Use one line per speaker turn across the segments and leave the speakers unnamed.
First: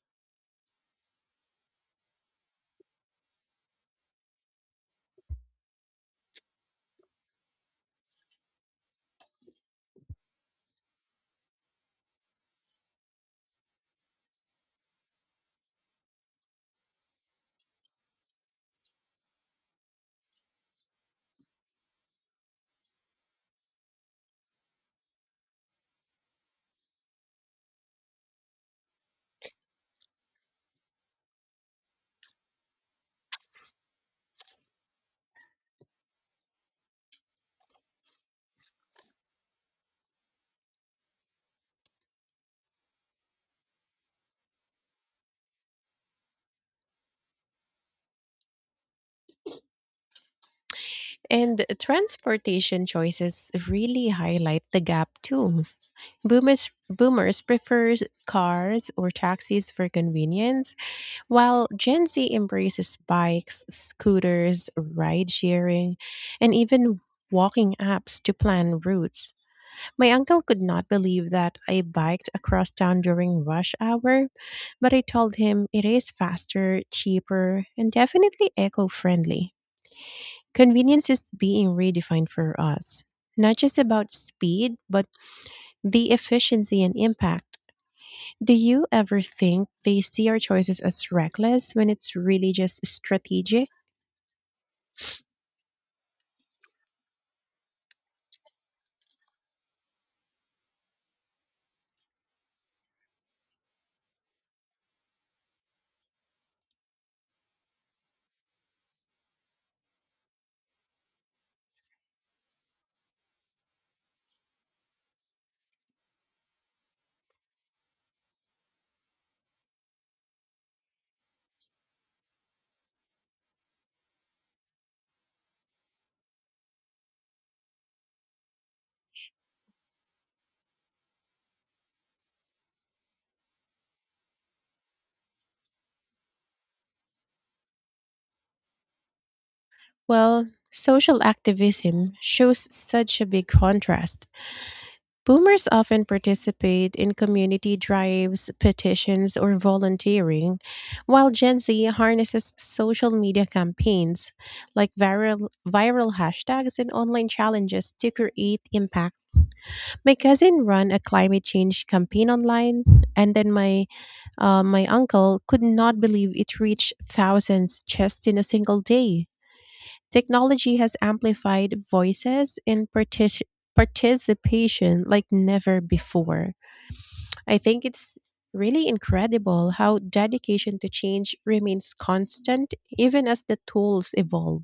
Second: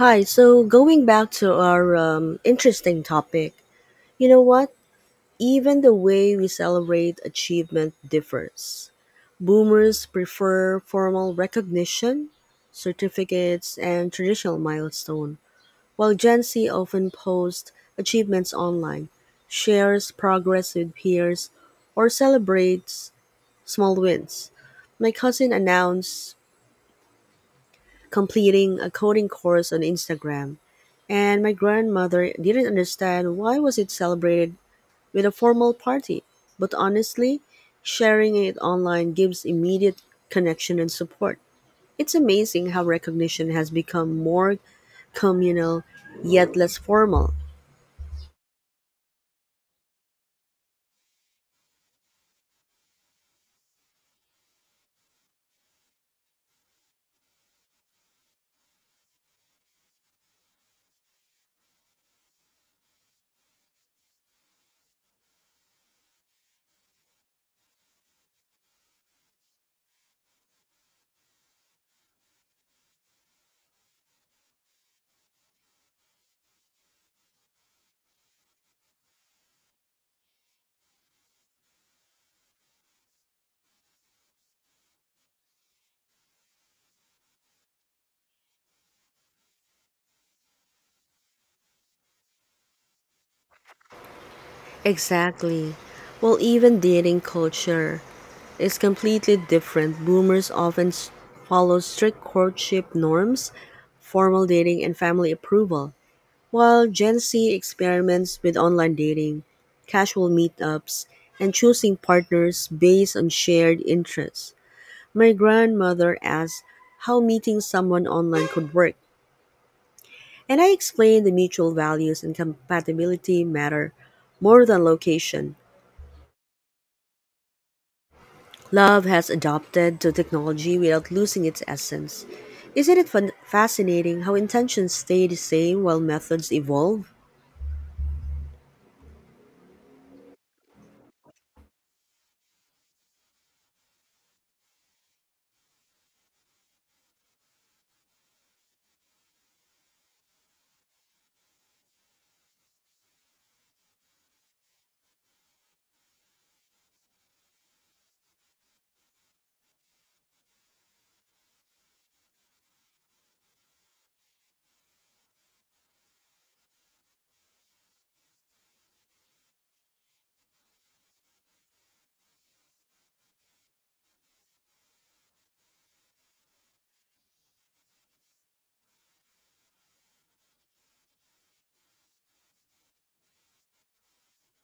Hi, so going back to our interesting topic, you know what? Even the way we celebrate achievement differs. Boomers prefer formal recognition, certificates, and traditional milestone, while Gen Z often posts achievements online, shares progress with peers, or celebrates small wins. My cousin announced completing a coding course on Instagram, and my grandmother didn't understand why was it celebrated with a formal party. But honestly, sharing it online gives immediate connection and support. It's amazing how recognition has become more communal yet less formal.
And transportation choices really highlight the gap too. Boomers prefers cars or taxis for convenience, while Gen Z embraces bikes, scooters, ride sharing, and even walking apps to plan routes. My uncle could not believe that I biked across town during rush hour, but I told him it is faster, cheaper, and definitely eco-friendly. Convenience is being redefined for us, not just about speed, but the efficiency and impact. Do you ever think they see our choices as reckless when it's really just strategic?
Exactly. Well, even dating culture is completely different. Boomers follow strict courtship norms, formal dating, and family approval. While Gen Z experiments with online dating, casual meetups, and choosing partners based on shared interests, my grandmother asked how meeting someone online could work. And I explained the mutual values and compatibility matter more than location. Love has adopted to technology without losing its essence. Isn't it fascinating how intentions stay the same while methods evolve?
Well, social activism shows such a big contrast. Boomers often participate in community drives, petitions, or volunteering, while Gen Z harnesses social media campaigns like viral hashtags and online challenges to create impact. My cousin ran a climate change campaign online, and then my uncle could not believe it reached thousands just in a single day. Technology has amplified voices and participation like never before. I think it's really incredible how dedication to change remains constant even as the tools evolve.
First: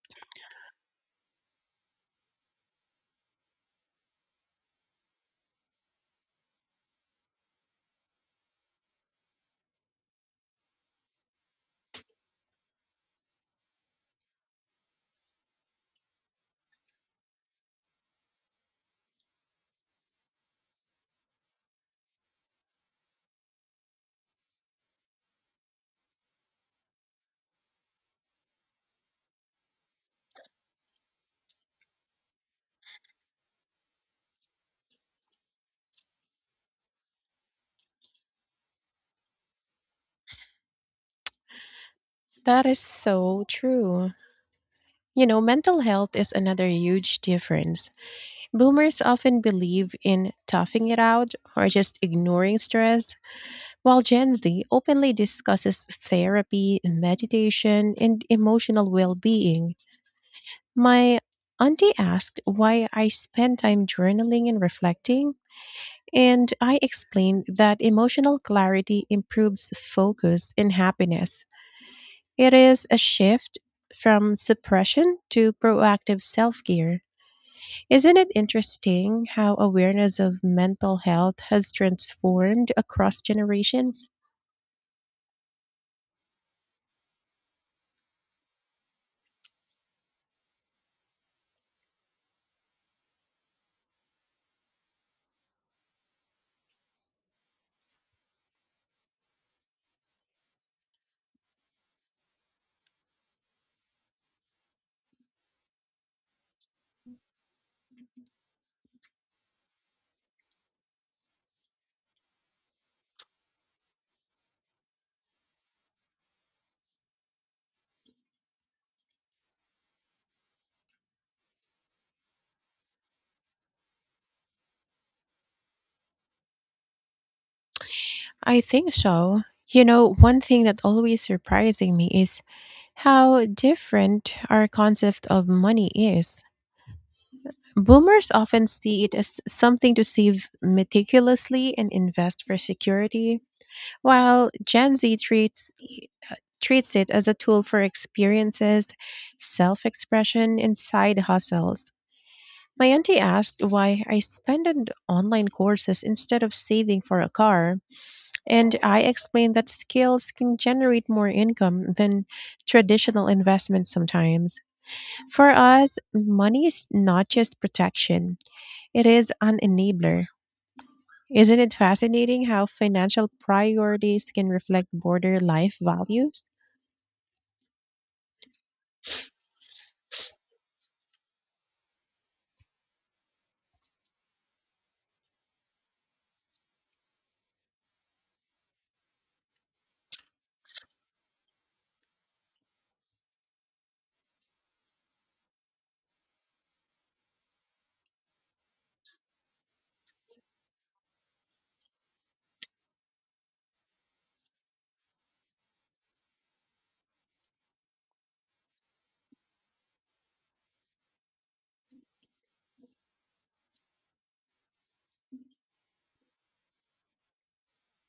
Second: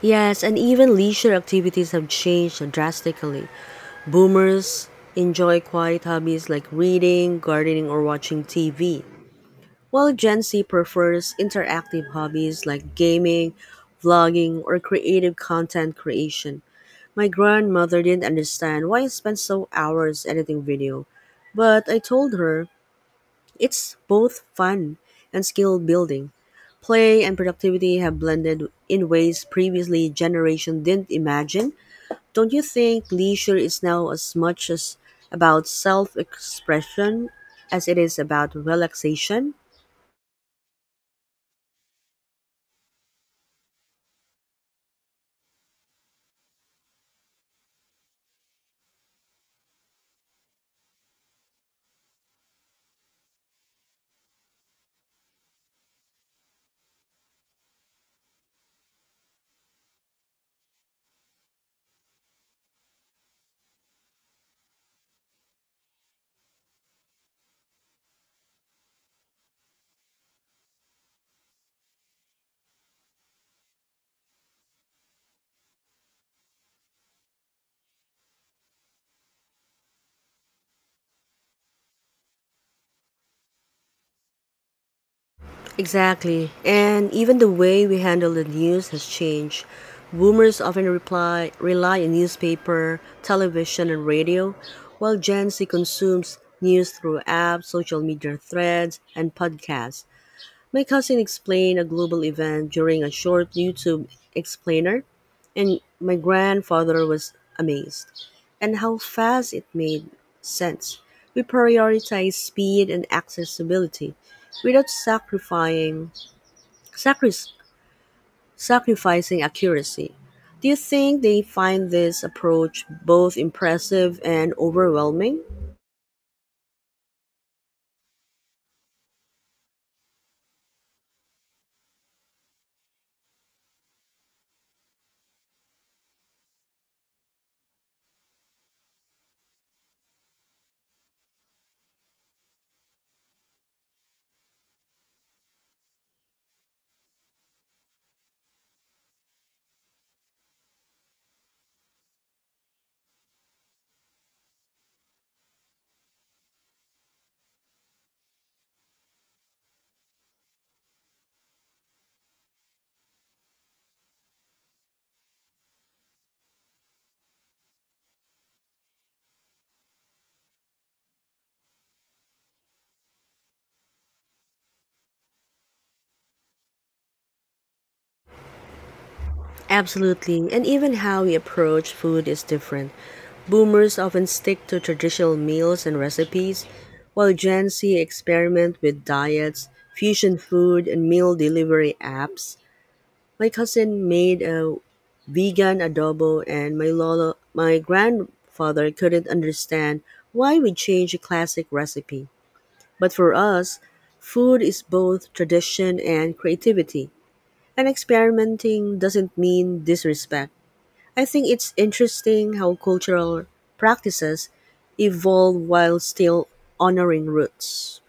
Yes, and even leisure activities have changed drastically. Boomers enjoy quiet hobbies like reading, gardening, or watching TV, while Gen Z prefers interactive hobbies like gaming, vlogging, or creative content creation. My grandmother didn't understand why I spent so hours editing video, but I told her it's both fun and skill building. Play and productivity have blended in ways previously generation didn't imagine. Don't you think leisure is now as much as about self expression as it is about relaxation?
That is so true. You know, mental health is another huge difference. Boomers often believe in toughing it out or just ignoring stress, while Gen Z openly discusses therapy, meditation, and emotional well being. My auntie asked why I spend time journaling and reflecting, and I explained that emotional clarity improves focus and happiness. It is a shift from suppression to proactive self care. Isn't it interesting how awareness of mental health has transformed across generations?
Exactly. And even the way we handle the news has changed. Boomers often reply, rely on newspaper, television, and radio, while Gen Z consumes news through apps, social media threads, and podcasts. My cousin explained a global event during a short YouTube explainer, and my grandfather was amazed. And how fast it made sense. We prioritize speed and accessibility without sacri- sacrificing accuracy. Do you think they find this approach both impressive and overwhelming?
I think so. You know, one thing that always surprising me is how different our concept of money is. Boomers often see it as something to save meticulously and invest for security, while Gen Z treats uh, treats it as a tool for experiences, self-expression, and side hustles. My auntie asked why I spend on online courses instead of saving for a car, and I explained that skills can generate more income than traditional investments sometimes. For us, money is not just protection. It is an enabler. Isn't it fascinating how financial priorities can reflect broader life values?
Absolutely, and even how we approach food is different. Boomers often stick to traditional meals and recipes, while Gen Z experiment with diets, fusion food, and meal delivery apps. My cousin made a vegan adobo, and my lolo, my grandfather couldn't understand why we changed a classic recipe. But for us, food is both tradition and creativity, and experimenting doesn't mean disrespect. I think it's interesting how cultural practices evolve while still honoring roots.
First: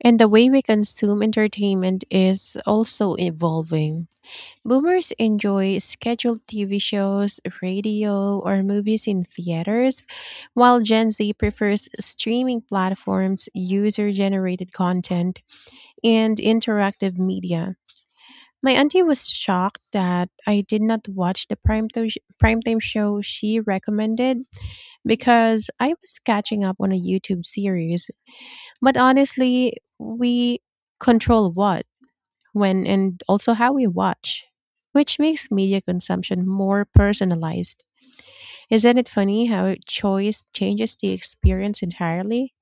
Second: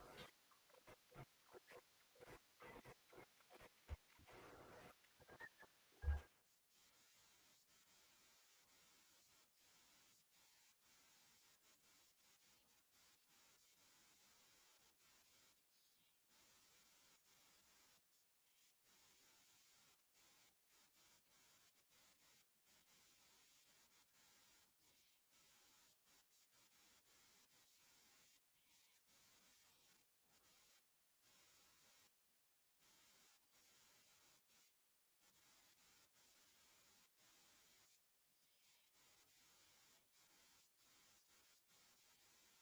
And the way we consume entertainment is also evolving. Boomers enjoy scheduled TV shows, radio, or movies in theaters, while Gen Z prefers streaming platforms, user generated content, and interactive media. My auntie was shocked that I did not watch the primetime show she recommended because I was catching up on a YouTube series. But honestly, we control what, when, and also how we watch, which makes media consumption more personalized. Isn't it funny how choice changes the experience entirely?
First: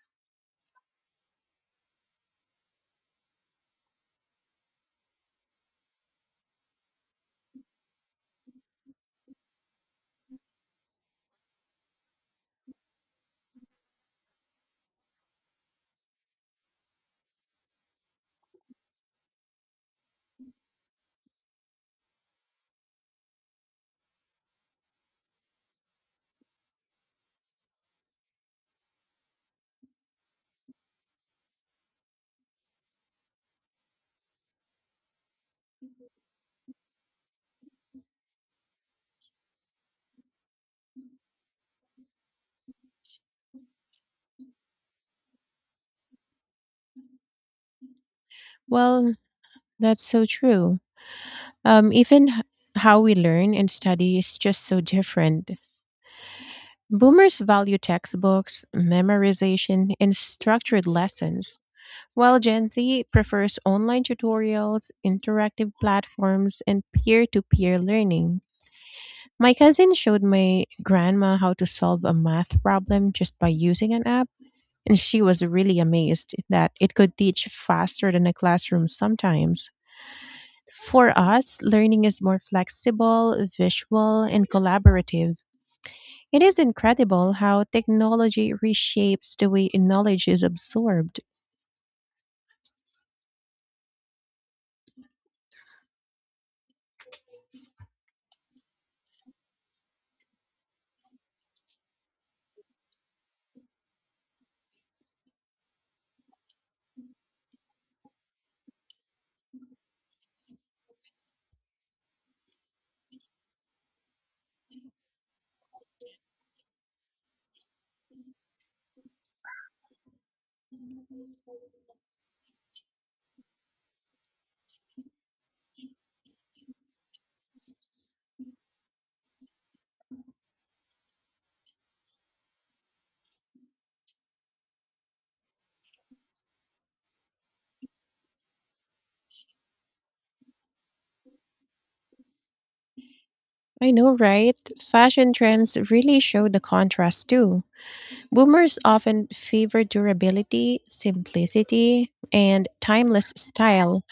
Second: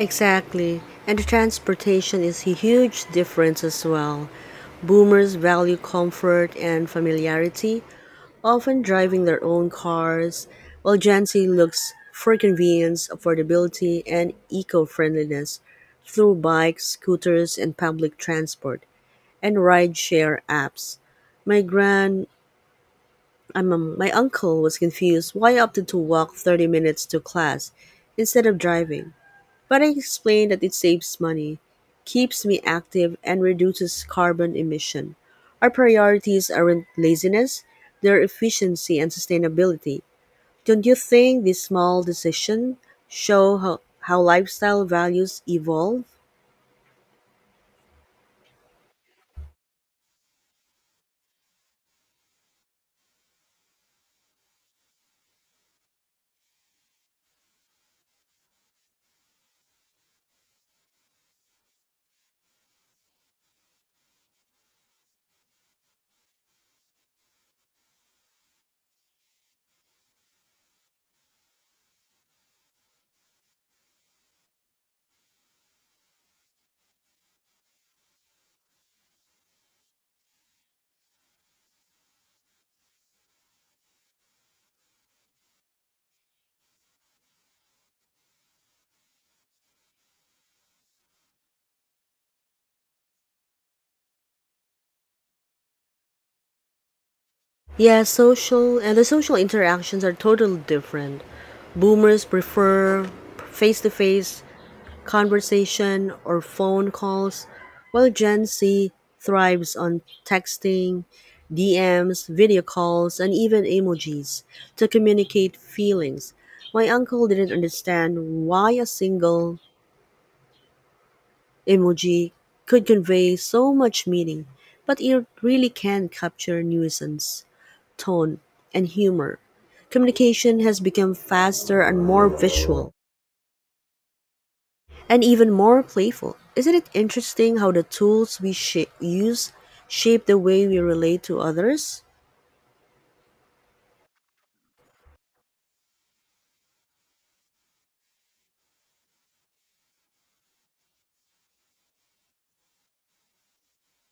Exactly. And transportation is a huge difference as well. Boomers value comfort and familiarity, often driving their own cars, while Gen Z looks for convenience, affordability, and eco friendliness through bikes, scooters, and public transport, and rideshare apps. My grand my uncle was confused why I opted to walk 30 minutes to class instead of driving, but I explained that it saves money, keeps me active, and reduces carbon emission. Our priorities aren't laziness, they're efficiency and sustainability. Don't you think these small decisions show how lifestyle values evolve?
Well, that's so true. Um, even h- how we learn and study is just so different. Boomers value textbooks, memorization, and structured lessons. While Gen Z prefers online tutorials, interactive platforms, and peer to peer learning, my cousin showed my grandma how to solve a math problem just by using an app, and she was really amazed that it could teach faster than a classroom sometimes. For us, learning is more flexible, visual, and collaborative. It is incredible how technology reshapes the way knowledge is absorbed.
Yeah, social and the social interactions are totally different. Boomers prefer face to face conversation, or phone calls, while Gen Z thrives on texting, DMs, video calls, and even emojis to communicate feelings. My uncle didn't understand why a single emoji could convey so much meaning, but it really can capture nuisance, tone, and humor. Communication has become faster and more visual and even more playful. Isn't it interesting how the tools use shape the way we relate to others?
I know, right? Fashion trends really show the contrast too. Boomers often favor durability, simplicity, and timeless style,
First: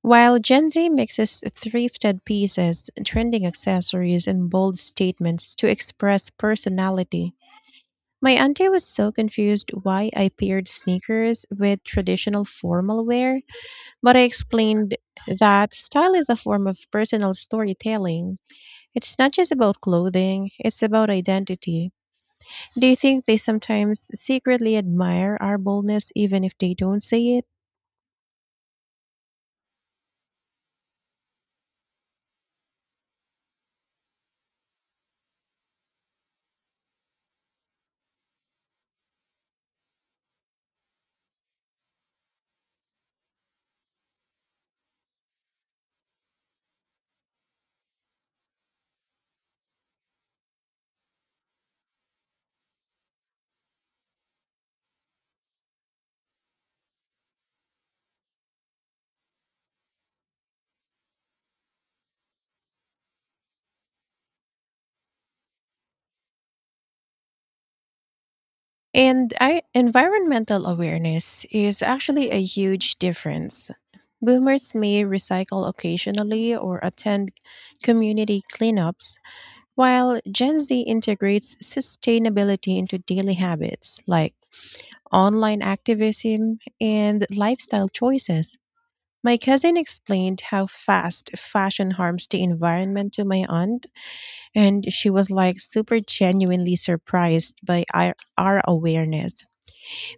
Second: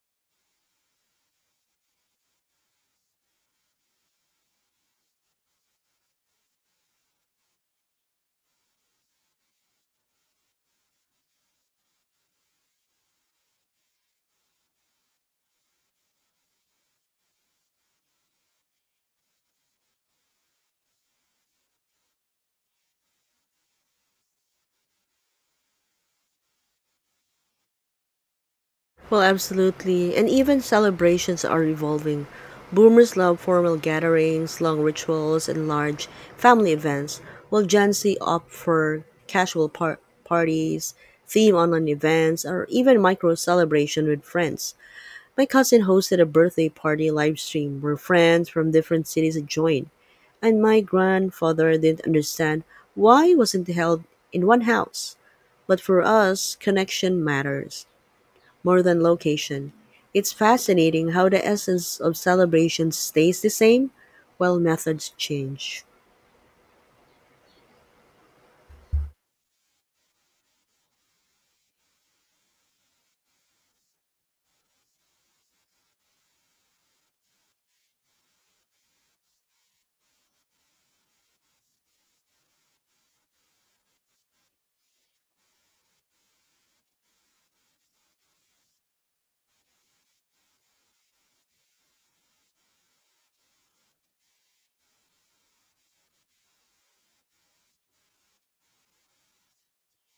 while Gen Z mixes thrifted pieces, trending accessories, and bold statements to express personality. My auntie was so confused why I paired sneakers with traditional formal wear, but I explained that style is a form of personal storytelling. It's not just about clothing, it's about identity. Do you think they sometimes secretly admire our boldness even if they don't say it?
Well, absolutely. And even celebrations are evolving. Boomers love formal gatherings, long rituals, and large family events, while Gen Z opt for parties, theme online events, or even micro celebration with friends. My cousin hosted a birthday party live stream where friends from different cities joined, and my grandfather didn't understand why it wasn't held in one house. But for us, connection matters more than location. It's fascinating how the essence of celebration stays the same while methods change.
Environmental awareness is actually a huge difference. Boomers may recycle occasionally or attend community cleanups, while Gen Z integrates sustainability into daily habits like online activism and lifestyle choices. My cousin explained how fast fashion harms the environment to my aunt, and she was like super genuinely surprised by our awareness.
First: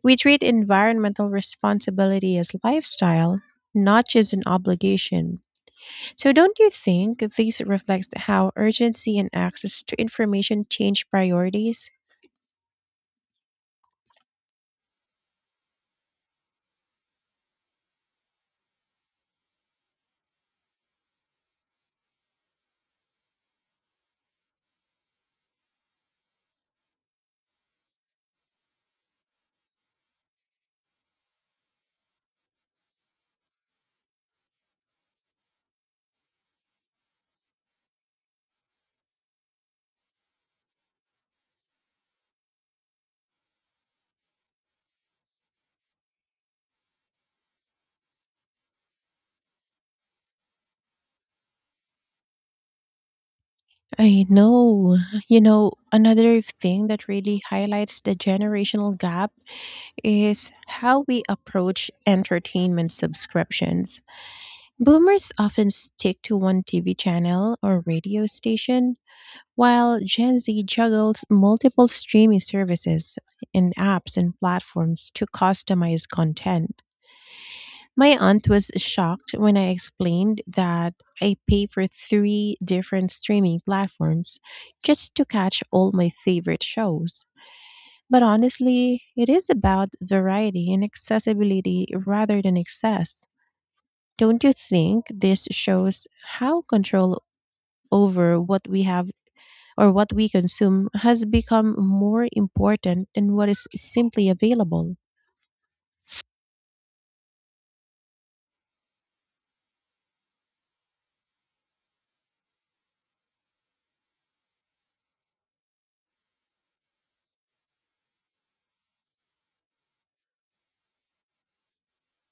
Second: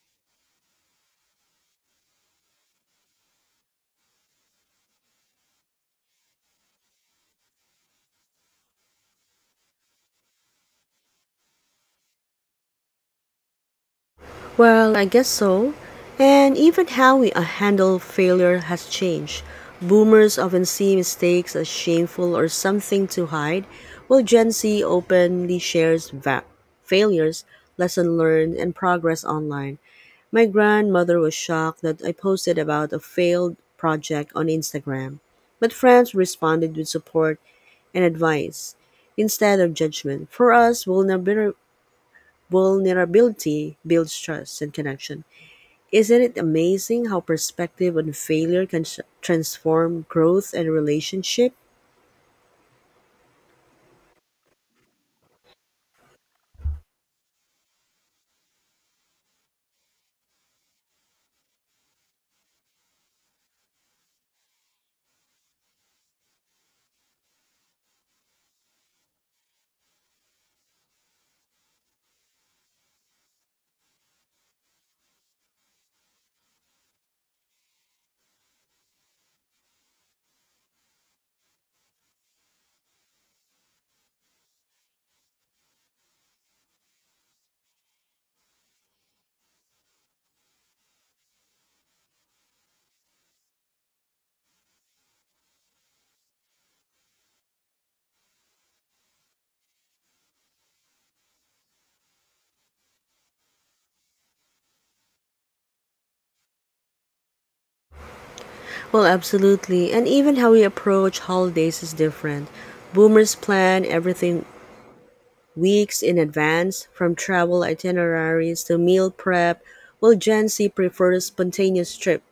We treat environmental responsibility as lifestyle, not just an obligation. So, don't you think this reflects how urgency and access to information change priorities?
Well, I guess so. And even how we handle failure has changed. Boomers often see mistakes as shameful or something to hide, while Gen Z openly shares failures, lesson learned, and progress online. My grandmother was shocked that I posted about a failed project on Instagram, but friends responded with support and advice instead of judgment. For us, vulnerability builds trust and connection. Isn't it amazing how perspective on failure can transform growth and relationship?
I know. You know, another thing that really highlights the generational gap is how we approach entertainment subscriptions. Boomers often stick to one TV channel or radio station, while Gen Z juggles multiple streaming services and apps and platforms to customize content. My aunt was shocked when I explained that I pay for three different streaming platforms just to catch all my favorite shows. But honestly, it is about variety and accessibility rather than excess. Don't you think this shows how control over what we have or what we consume has become more important than what is simply available?
Well, absolutely. And even how we approach holidays is different. Boomers plan everything weeks in advance, from travel itineraries to meal prep, while Gen Z prefers spontaneous trips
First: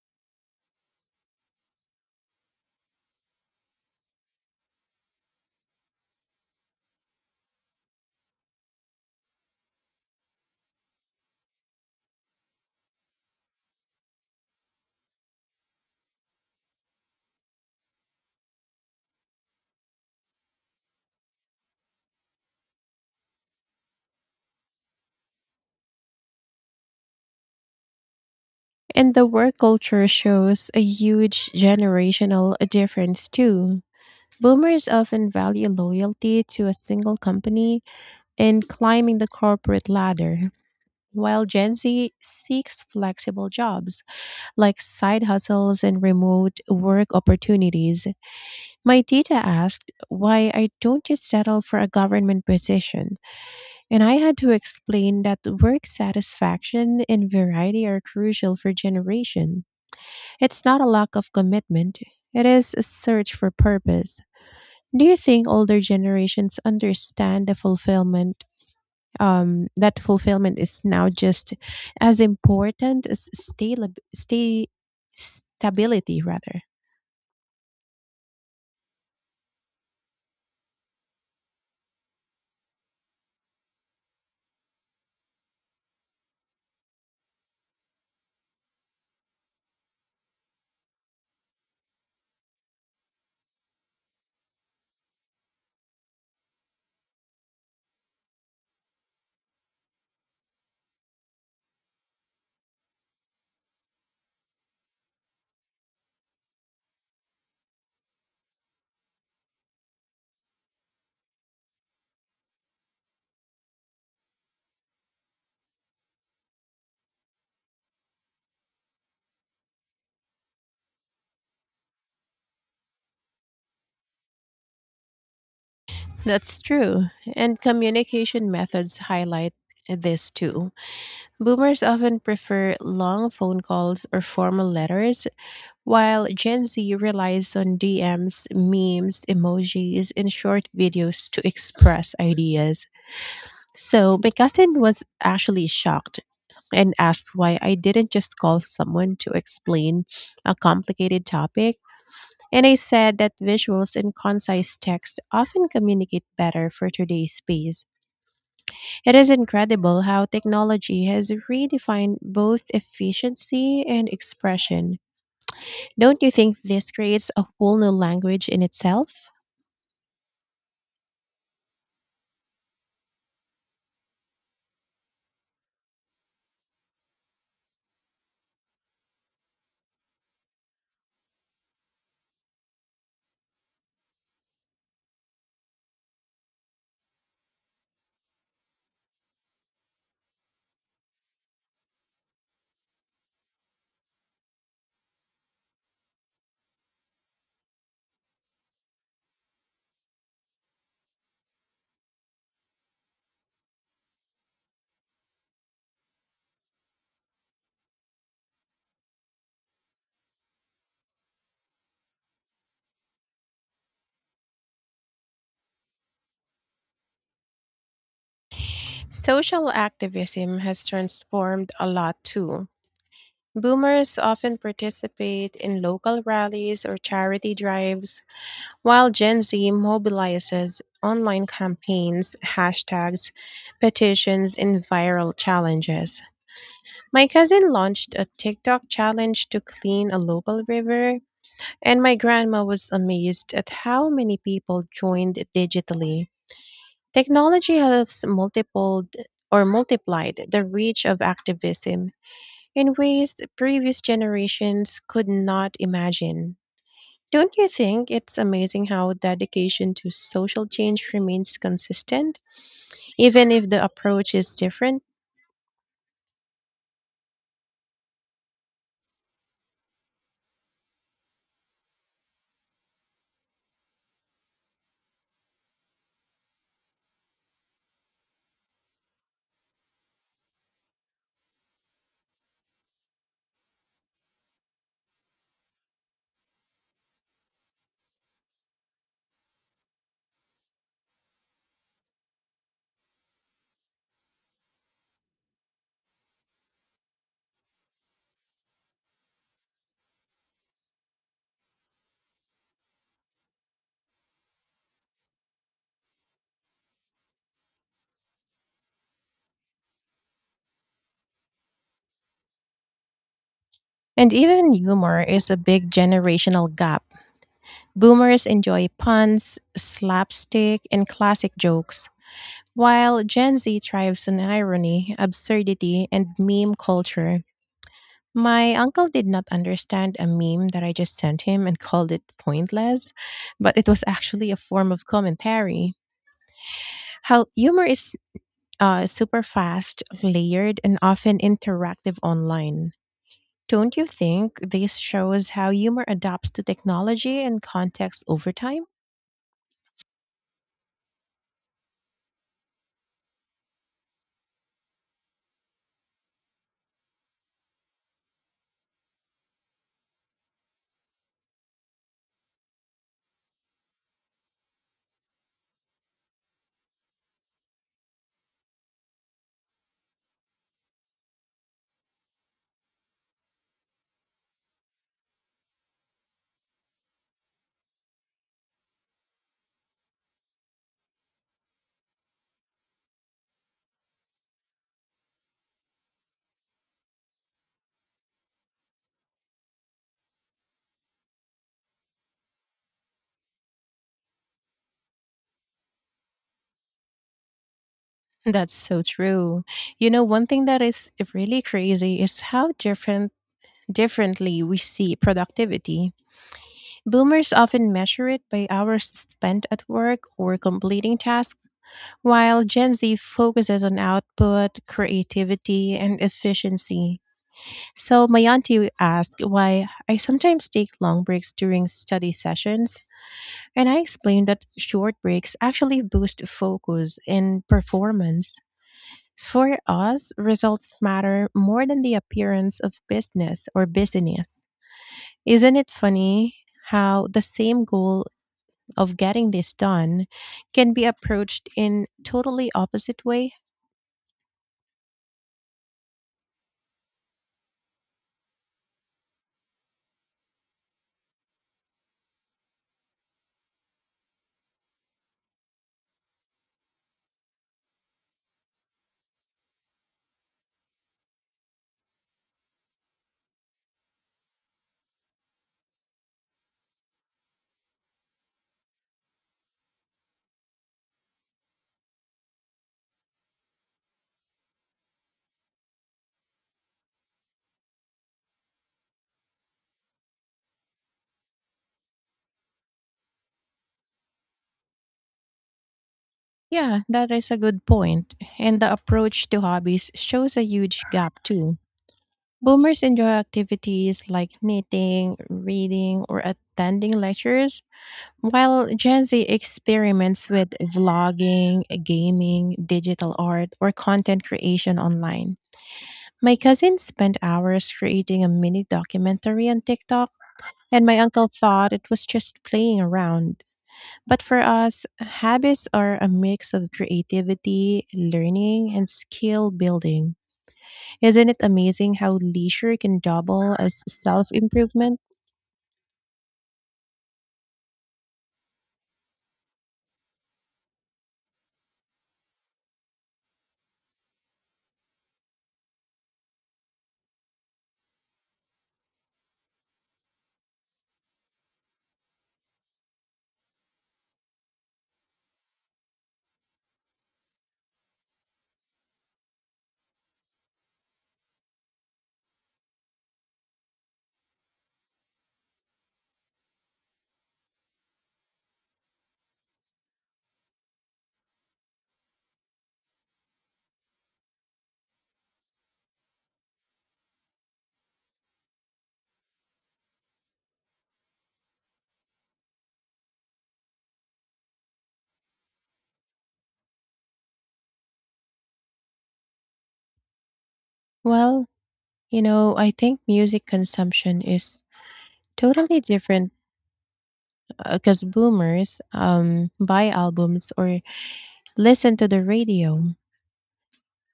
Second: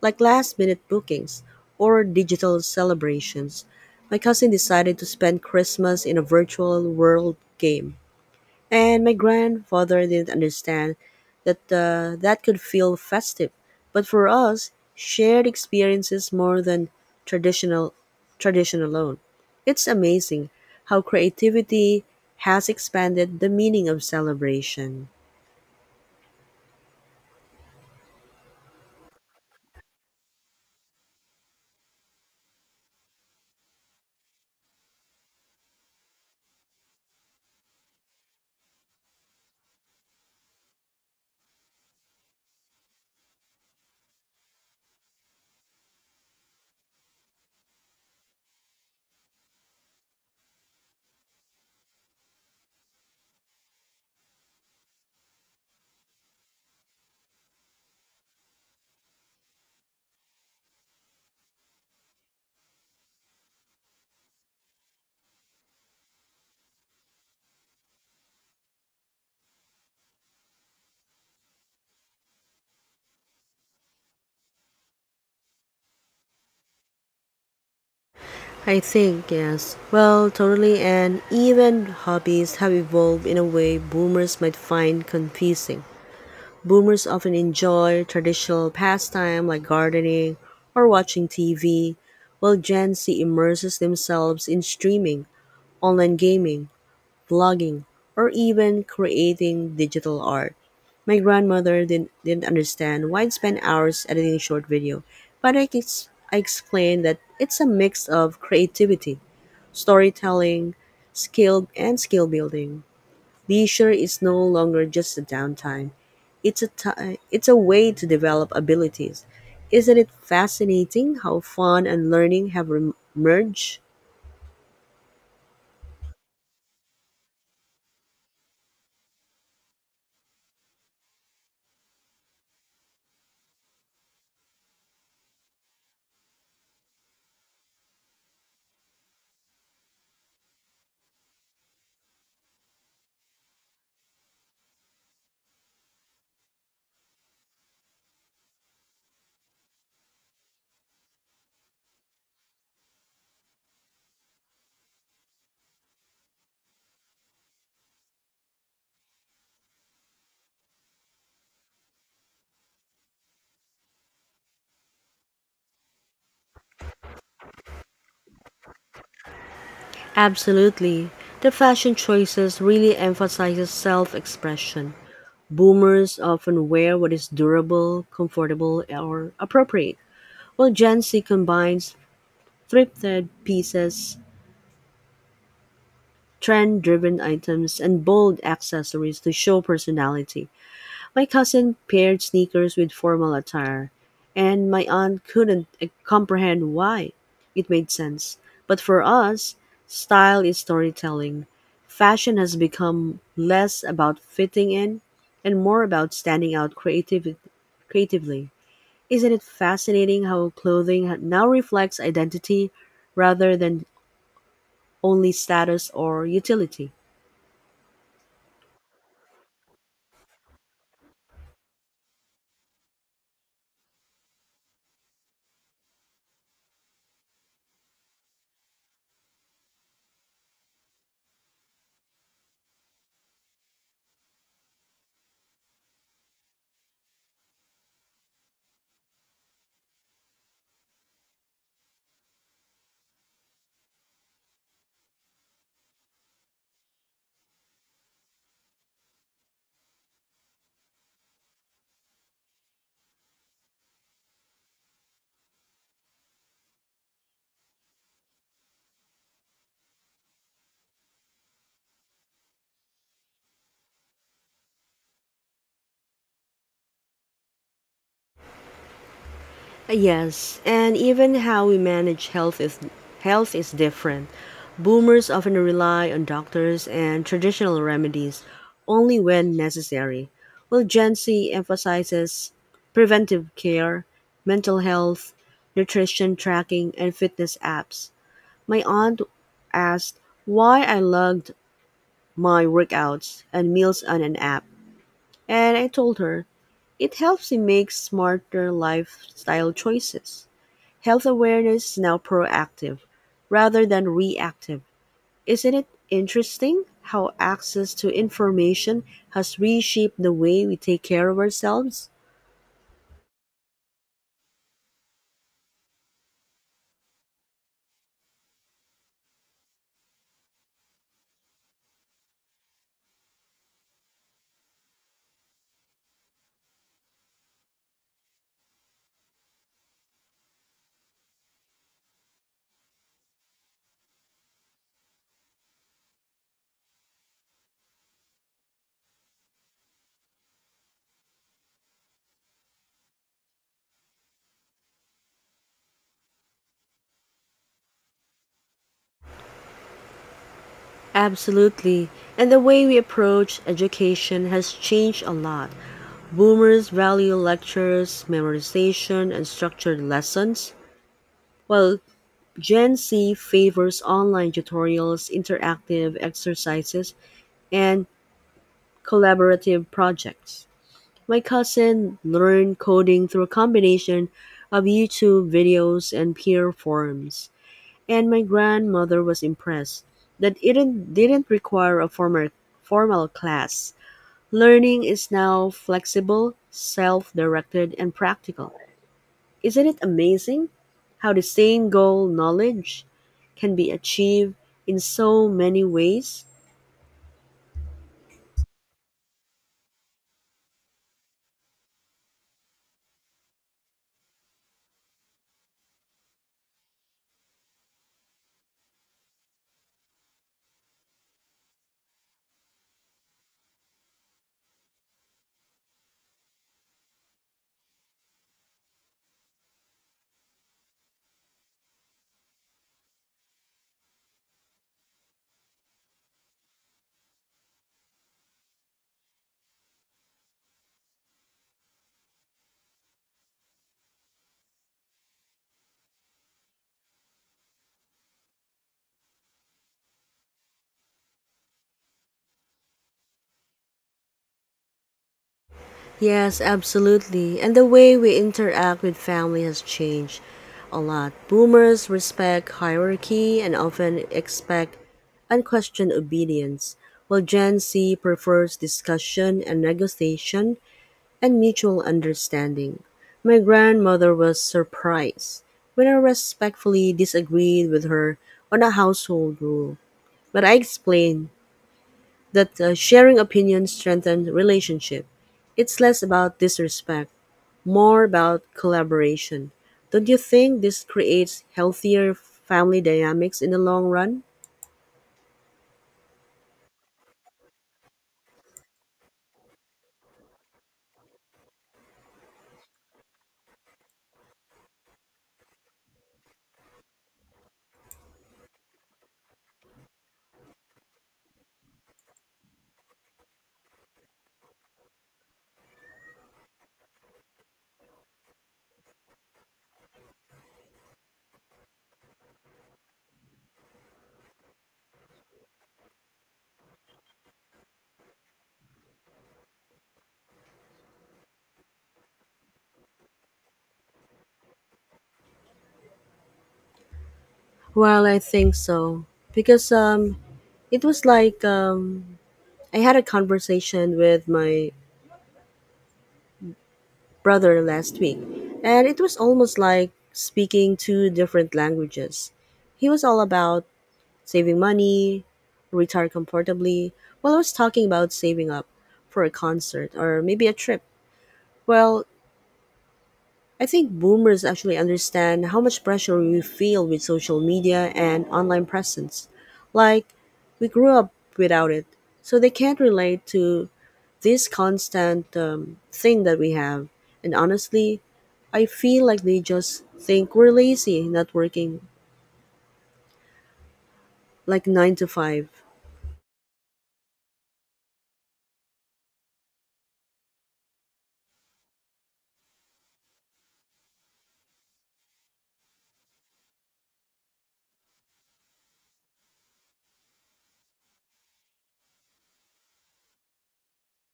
like last minute bookings or digital celebrations. My cousin decided to spend Christmas in a virtual world game, and my grandfather didn't understand that could feel festive. But for us, shared experiences more than traditional tradition alone. It's amazing how creativity has expanded the meaning of celebration.
And the work culture shows a huge generational difference too. Boomers often value loyalty to a single company and climbing the corporate ladder, while Gen Z seeks flexible jobs like side hustles and remote work opportunities. My tita asked why I don't just settle for a government position, and I had to explain that work satisfaction and variety are crucial for generation. It's not a lack of commitment, it is a search for purpose. Do you think older generations understand the fulfillment that fulfillment is now just as important as stay, stability rather.
I think, yes. Well, totally, and even hobbies have evolved in a way boomers might find confusing. Boomers often enjoy traditional pastime like gardening or watching TV, while Gen Z immerses themselves in streaming, online gaming, vlogging, or even creating digital art. My grandmother didn't understand why I'd spend hours editing short video, but I explained that it's a mix of creativity, storytelling, skill, and skill building. Leisure is no longer just a downtime. It's a way to develop abilities. Isn't it fascinating how fun and learning have merged?
That's true. And communication methods highlight this too. Boomers often prefer long phone calls or formal letters. While Gen Z relies on DMs, memes, emojis, and short videos to express ideas. So my cousin was actually shocked and asked why I didn't just call someone to explain a complicated topic. And I said that visuals and concise text often communicate better for today's space. It is incredible how technology has redefined both efficiency and expression. Don't you think this creates a whole new language in itself?
Absolutely. The fashion choices really emphasizes self-expression. Boomers often wear what is durable, comfortable, or appropriate, while Gen Z combines thrifted pieces, trend-driven items, and bold accessories to show personality. My cousin paired sneakers with formal attire, and my aunt couldn't comprehend why. It made sense. But for us, style is storytelling. Fashion has become less about fitting in and more about standing out creatively. Isn't it fascinating how clothing now reflects identity rather than only status or utility?
Social activism has transformed a lot too. Boomers often participate in local rallies or charity drives, while Gen Z mobilizes online campaigns, hashtags, petitions, and viral challenges. My cousin launched a TikTok challenge to clean a local river, and my grandma was amazed at how many people joined digitally. Technology has multipled or multiplied the reach of activism in ways previous generations could not imagine. Don't you think it's amazing how dedication to social change remains consistent, even if the approach is different?
Yes, and even how we manage health is different. Boomers often rely on doctors and traditional remedies only when necessary, while Gen Z emphasizes preventive care, mental health, nutrition tracking, and fitness apps. My aunt asked why I logged my workouts and meals on an app, and I told her it helps me make smarter lifestyle choices. Health awareness is now proactive rather than reactive. Isn't it interesting how access to information has reshaped the way we take care of ourselves?
And even humor is a big generational gap. Boomers enjoy puns, slapstick, and classic jokes, while Gen Z thrives on irony, absurdity, and meme culture. My uncle did not understand a meme that I just sent him and called it pointless, but it was actually a form of commentary. How humor is super fast, layered, and often interactive online. Don't you think this shows how humor adapts to technology and context over time?
Absolutely. And the way we approach education has changed a lot. Boomers value lectures, memorization, and structured lessons, while Gen Z favors online tutorials, interactive exercises, and collaborative projects. My cousin learned coding through a combination of YouTube videos and peer forums, and my grandmother was impressed that it didn't require a formal class. Learning is now flexible, self directed, and practical. Isn't it amazing how the same goal, knowledge, can be achieved in so many ways?
That's so true. You know, one thing that is really crazy is how differently we see productivity. Boomers often measure it by hours spent at work or completing tasks, while Gen Z focuses on output, creativity, and efficiency. So, my auntie asked why I sometimes take long breaks during study sessions, and I explained that short breaks actually boost focus and performance. For us, results matter more than the appearance of business or busyness. Isn't it funny how the same goal of getting this done can be approached in totally opposite way?
Yes, absolutely. And the way we interact with family has changed a lot. Boomers respect hierarchy and often expect unquestioned obedience, while Gen Z prefers discussion and negotiation and mutual understanding. My grandmother was surprised when I respectfully disagreed with her on a household rule, but I explained that sharing opinions strengthens relationship. It's less about disrespect more about collaboration. Don't you think this creates healthier family dynamics in the long run?
Yeah, that is a good point. And the approach to hobbies shows a huge gap too. Boomers enjoy activities like knitting, reading, or attending lectures, while Gen Z experiments with vlogging, gaming, digital art, or content creation online. My cousin spent hours creating a mini documentary on TikTok. And my uncle thought it was just playing around. But for us, habits are a mix of creativity, learning, and skill building. Isn't it amazing how leisure can double as self improvement?
Well, I think so because it was like I had a conversation with my brother last week, and it was almost like speaking two different languages. He was all about saving money, retire comfortably, while I was talking about saving up for a concert or maybe a trip. Well, I think boomers actually understand how much pressure we feel with social media and online presence. Like, we grew up without it, so they can't relate to this constant thing that we have. And honestly, I feel like they just think we're lazy, not working like 9 to 5.
Well, you know, I think music consumption is totally different because boomers buy albums or listen to the radio,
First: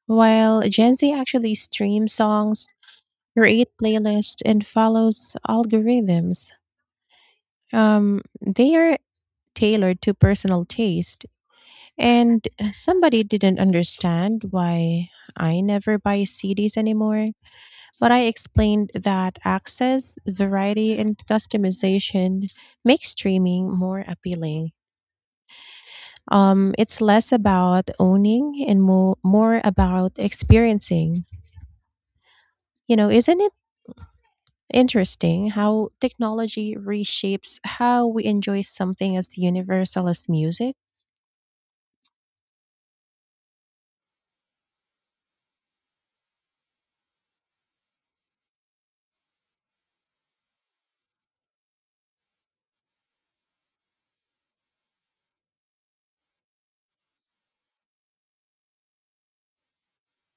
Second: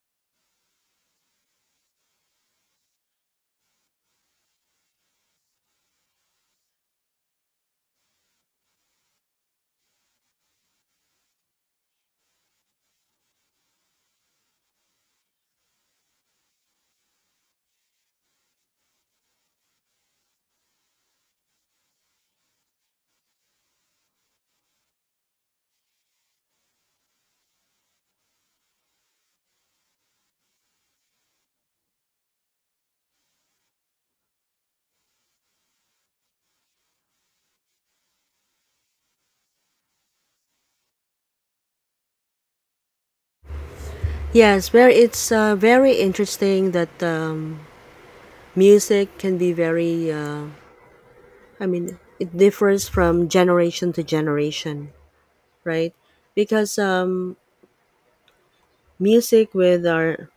while Gen Z actually streams songs, create playlists, and follows algorithms. They are tailored to personal taste. And somebody didn't understand why I never buy CDs anymore. But I explained that access, variety, and customization make streaming more appealing. It's less about owning and more about experiencing. You know, isn't it interesting how technology reshapes how we enjoy something as universal as music?
Yes, where it's very interesting that music can be very, it differs from generation to generation. Right? Because music with our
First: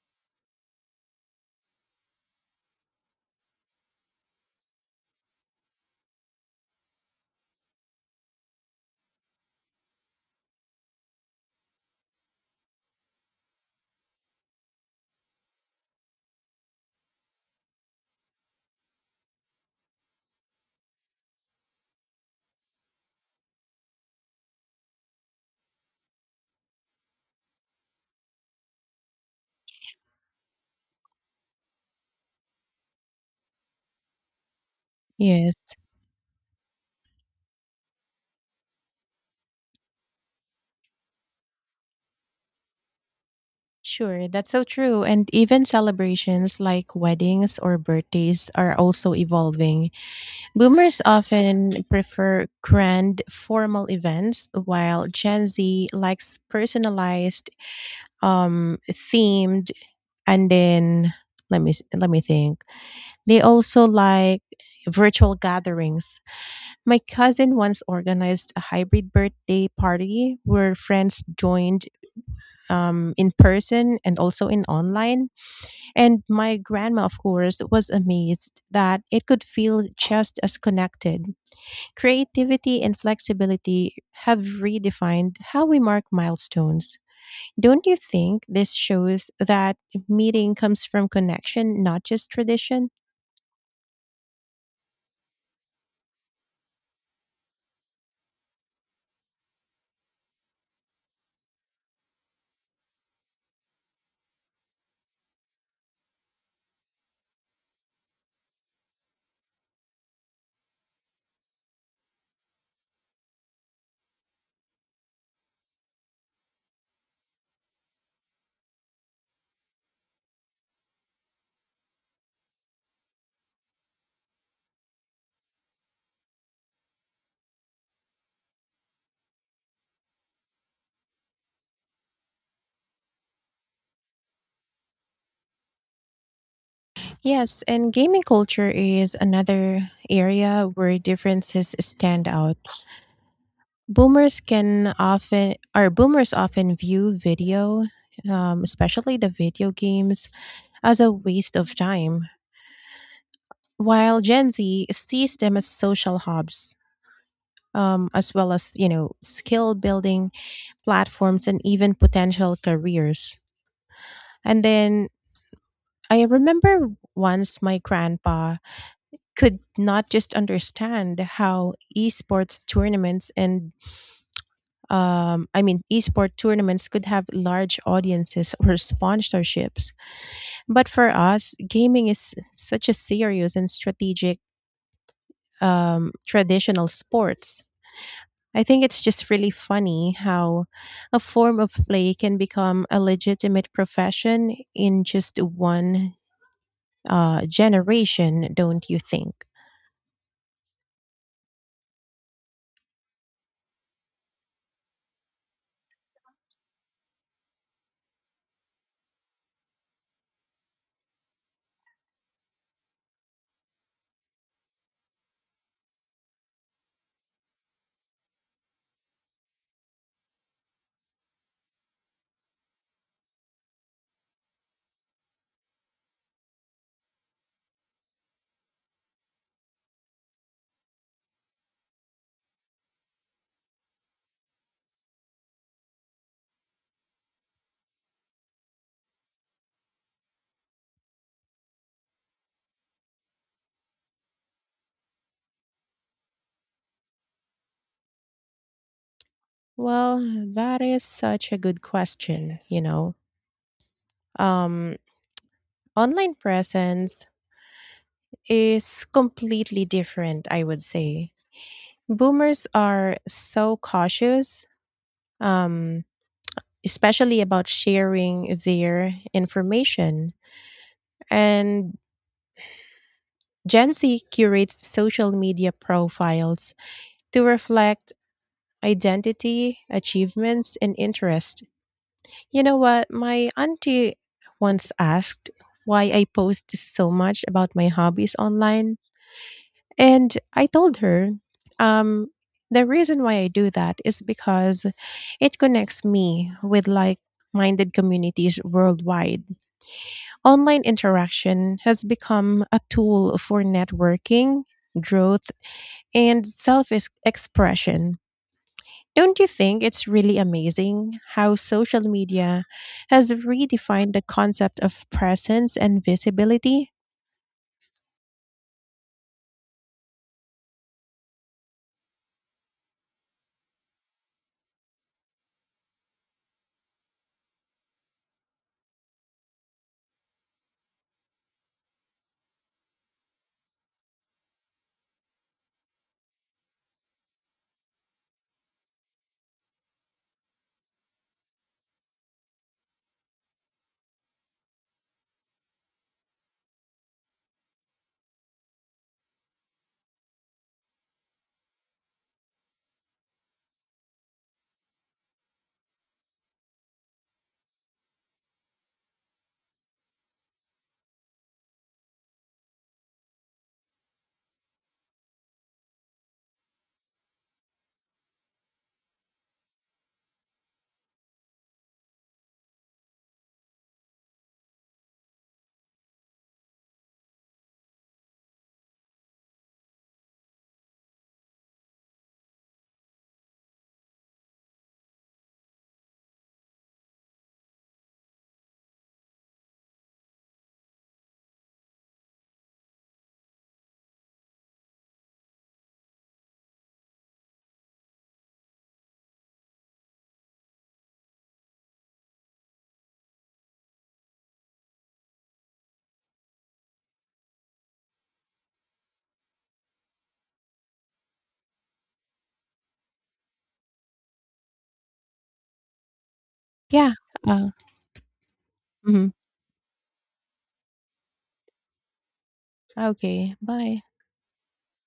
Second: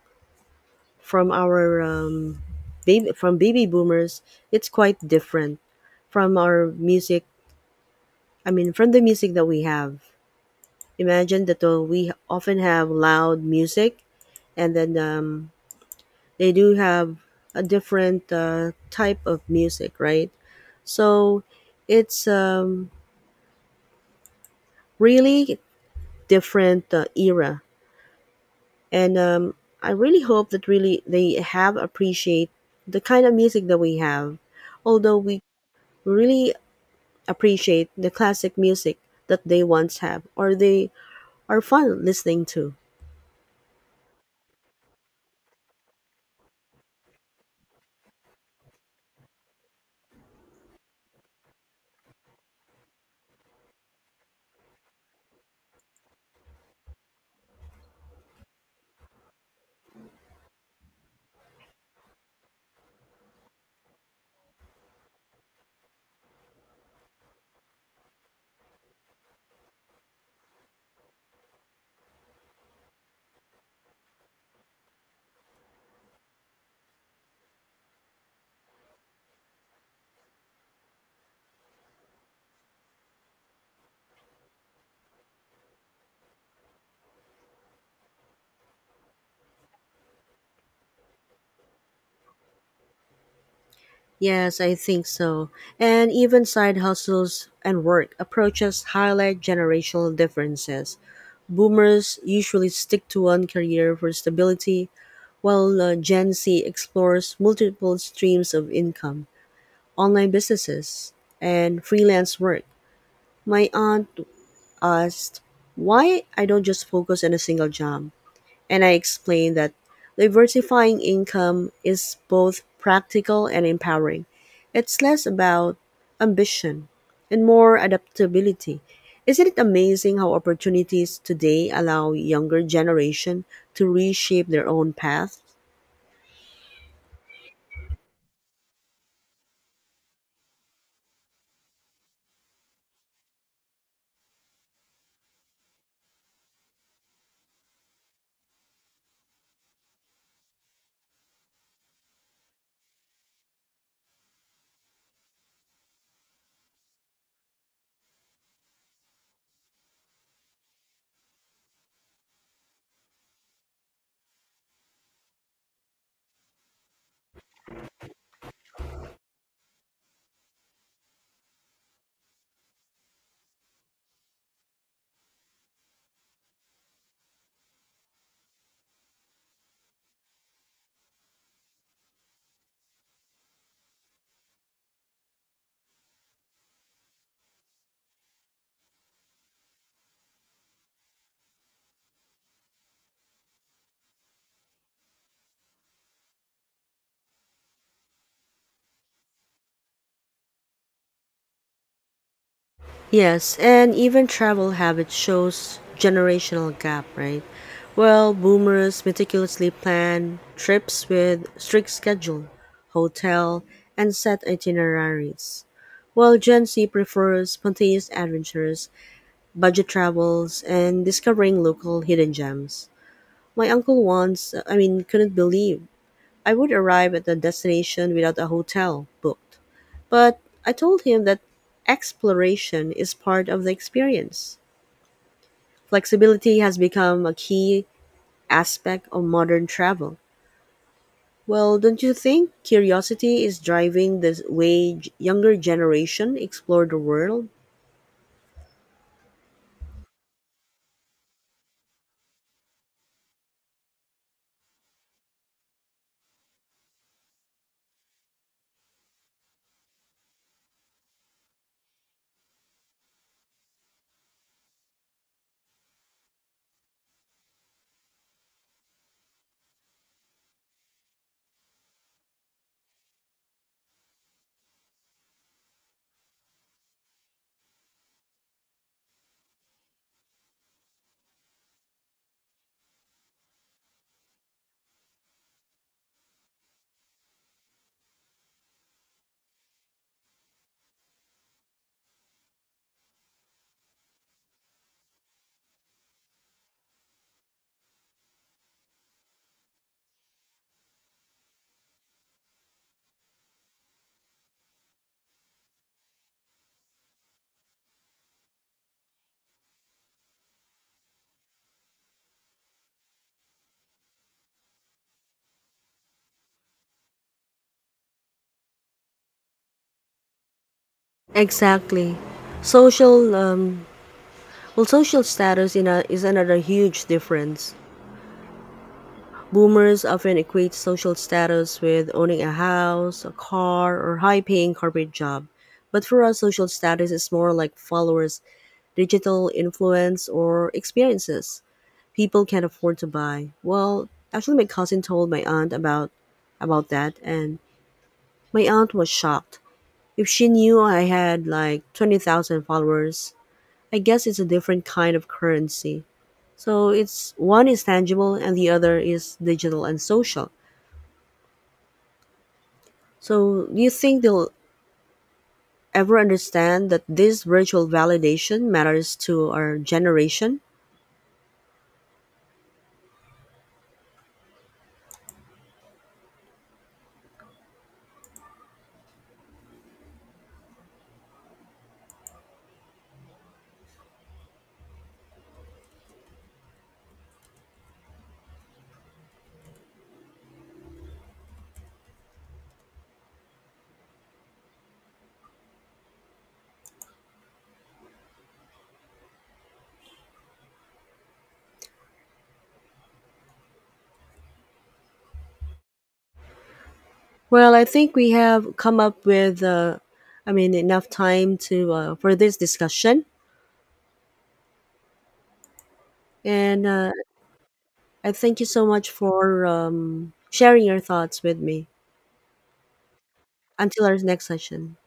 from our baby from baby boomers, it's quite different from our music. I mean, from the music that we have. Imagine that we often have loud music, and then they do have a different type of music, right? So it's really different era and I really hope that really they have appreciate the kind of music that we have. Although we
Yes.
really appreciate the classic music that they once have, or they are fun listening to.
Sure, that's so true. And even celebrations like weddings or birthdays are also evolving. Boomers often prefer grand formal events, while Gen Z likes personalized, themed, and then let me think. They also like virtual gatherings. My cousin once organized a hybrid birthday party where friends joined in person and also in online. And my grandma, of course, was amazed that it could feel just as connected. Creativity and flexibility have redefined how we mark milestones. Don't you think this shows that meeting comes from connection, not just tradition?
Yes, I think so. And even side hustles and work approaches highlight generational differences. Boomers usually stick to one career for stability, while Gen Z explores multiple streams of income. Online businesses and freelance work, my aunt asked why I don't just focus on a single job. And I explained that diversifying income is both practical and empowering. It's less about ambition and more adaptability. Isn't it amazing how opportunities today allow younger generation to reshape their own path?
Yes, and gaming culture is another area where differences stand out. Boomers often view especially the video games as a waste of time, while Gen Z sees them as social hubs, as well as, you know, skill building platforms and even potential careers. And then I remember once my grandpa could not just understand how esports tournaments and I mean, esport tournaments could have large audiences or sponsorships. But for us, gaming is such a serious and strategic traditional sports. I think it's just really funny how a form of play can become a legitimate profession in just one generation, don't you think?
Yes, and even travel habit shows generational gap, right? Well, boomers meticulously plan trips with strict schedule, hotel, and set itineraries. While Gen Z prefers spontaneous adventures, budget travels, and discovering local hidden gems. My uncle couldn't believe I would arrive at the destination without a hotel booked. But I told him that exploration is part of the experience. Flexibility has become a key aspect of modern travel. Well, don't you think curiosity is driving the way younger generation explore the world?
Well, that is such a good question, you know. Um, online presence is completely different, I would say. Boomers are so cautious, um, especially about sharing their information. And Gen Z curates social media profiles to reflect identity, achievements, and interest. You know what? My auntie once asked why I post so much about my hobbies online. And I told her, um, the reason why I do that is because it connects me with like minded communities worldwide. Online interaction has become a tool for networking, growth, and self expression. Don't you think it's really amazing how social media has redefined the concept of presence and visibility?
Exactly. Social um, social status is another huge difference. Boomers often equate social status with owning a house, a car, or high-paying corporate job. But for us, social status is more like followers, digital influence, or experiences people can't afford to buy. Well, actually, my cousin told my aunt about that, and my aunt was shocked. If she knew I had like 20,000 followers, I guess it's a different kind of currency. So it's one is tangible, and the other is digital and social. So do you think they'll ever understand that this virtual validation matters to our generation? Well, I think we have come up with, enough time to for this discussion. And
Yeah. Uh,
I thank you so much
mhm.
for sharing your thoughts with me.
Okay. Bye.
Until our next session.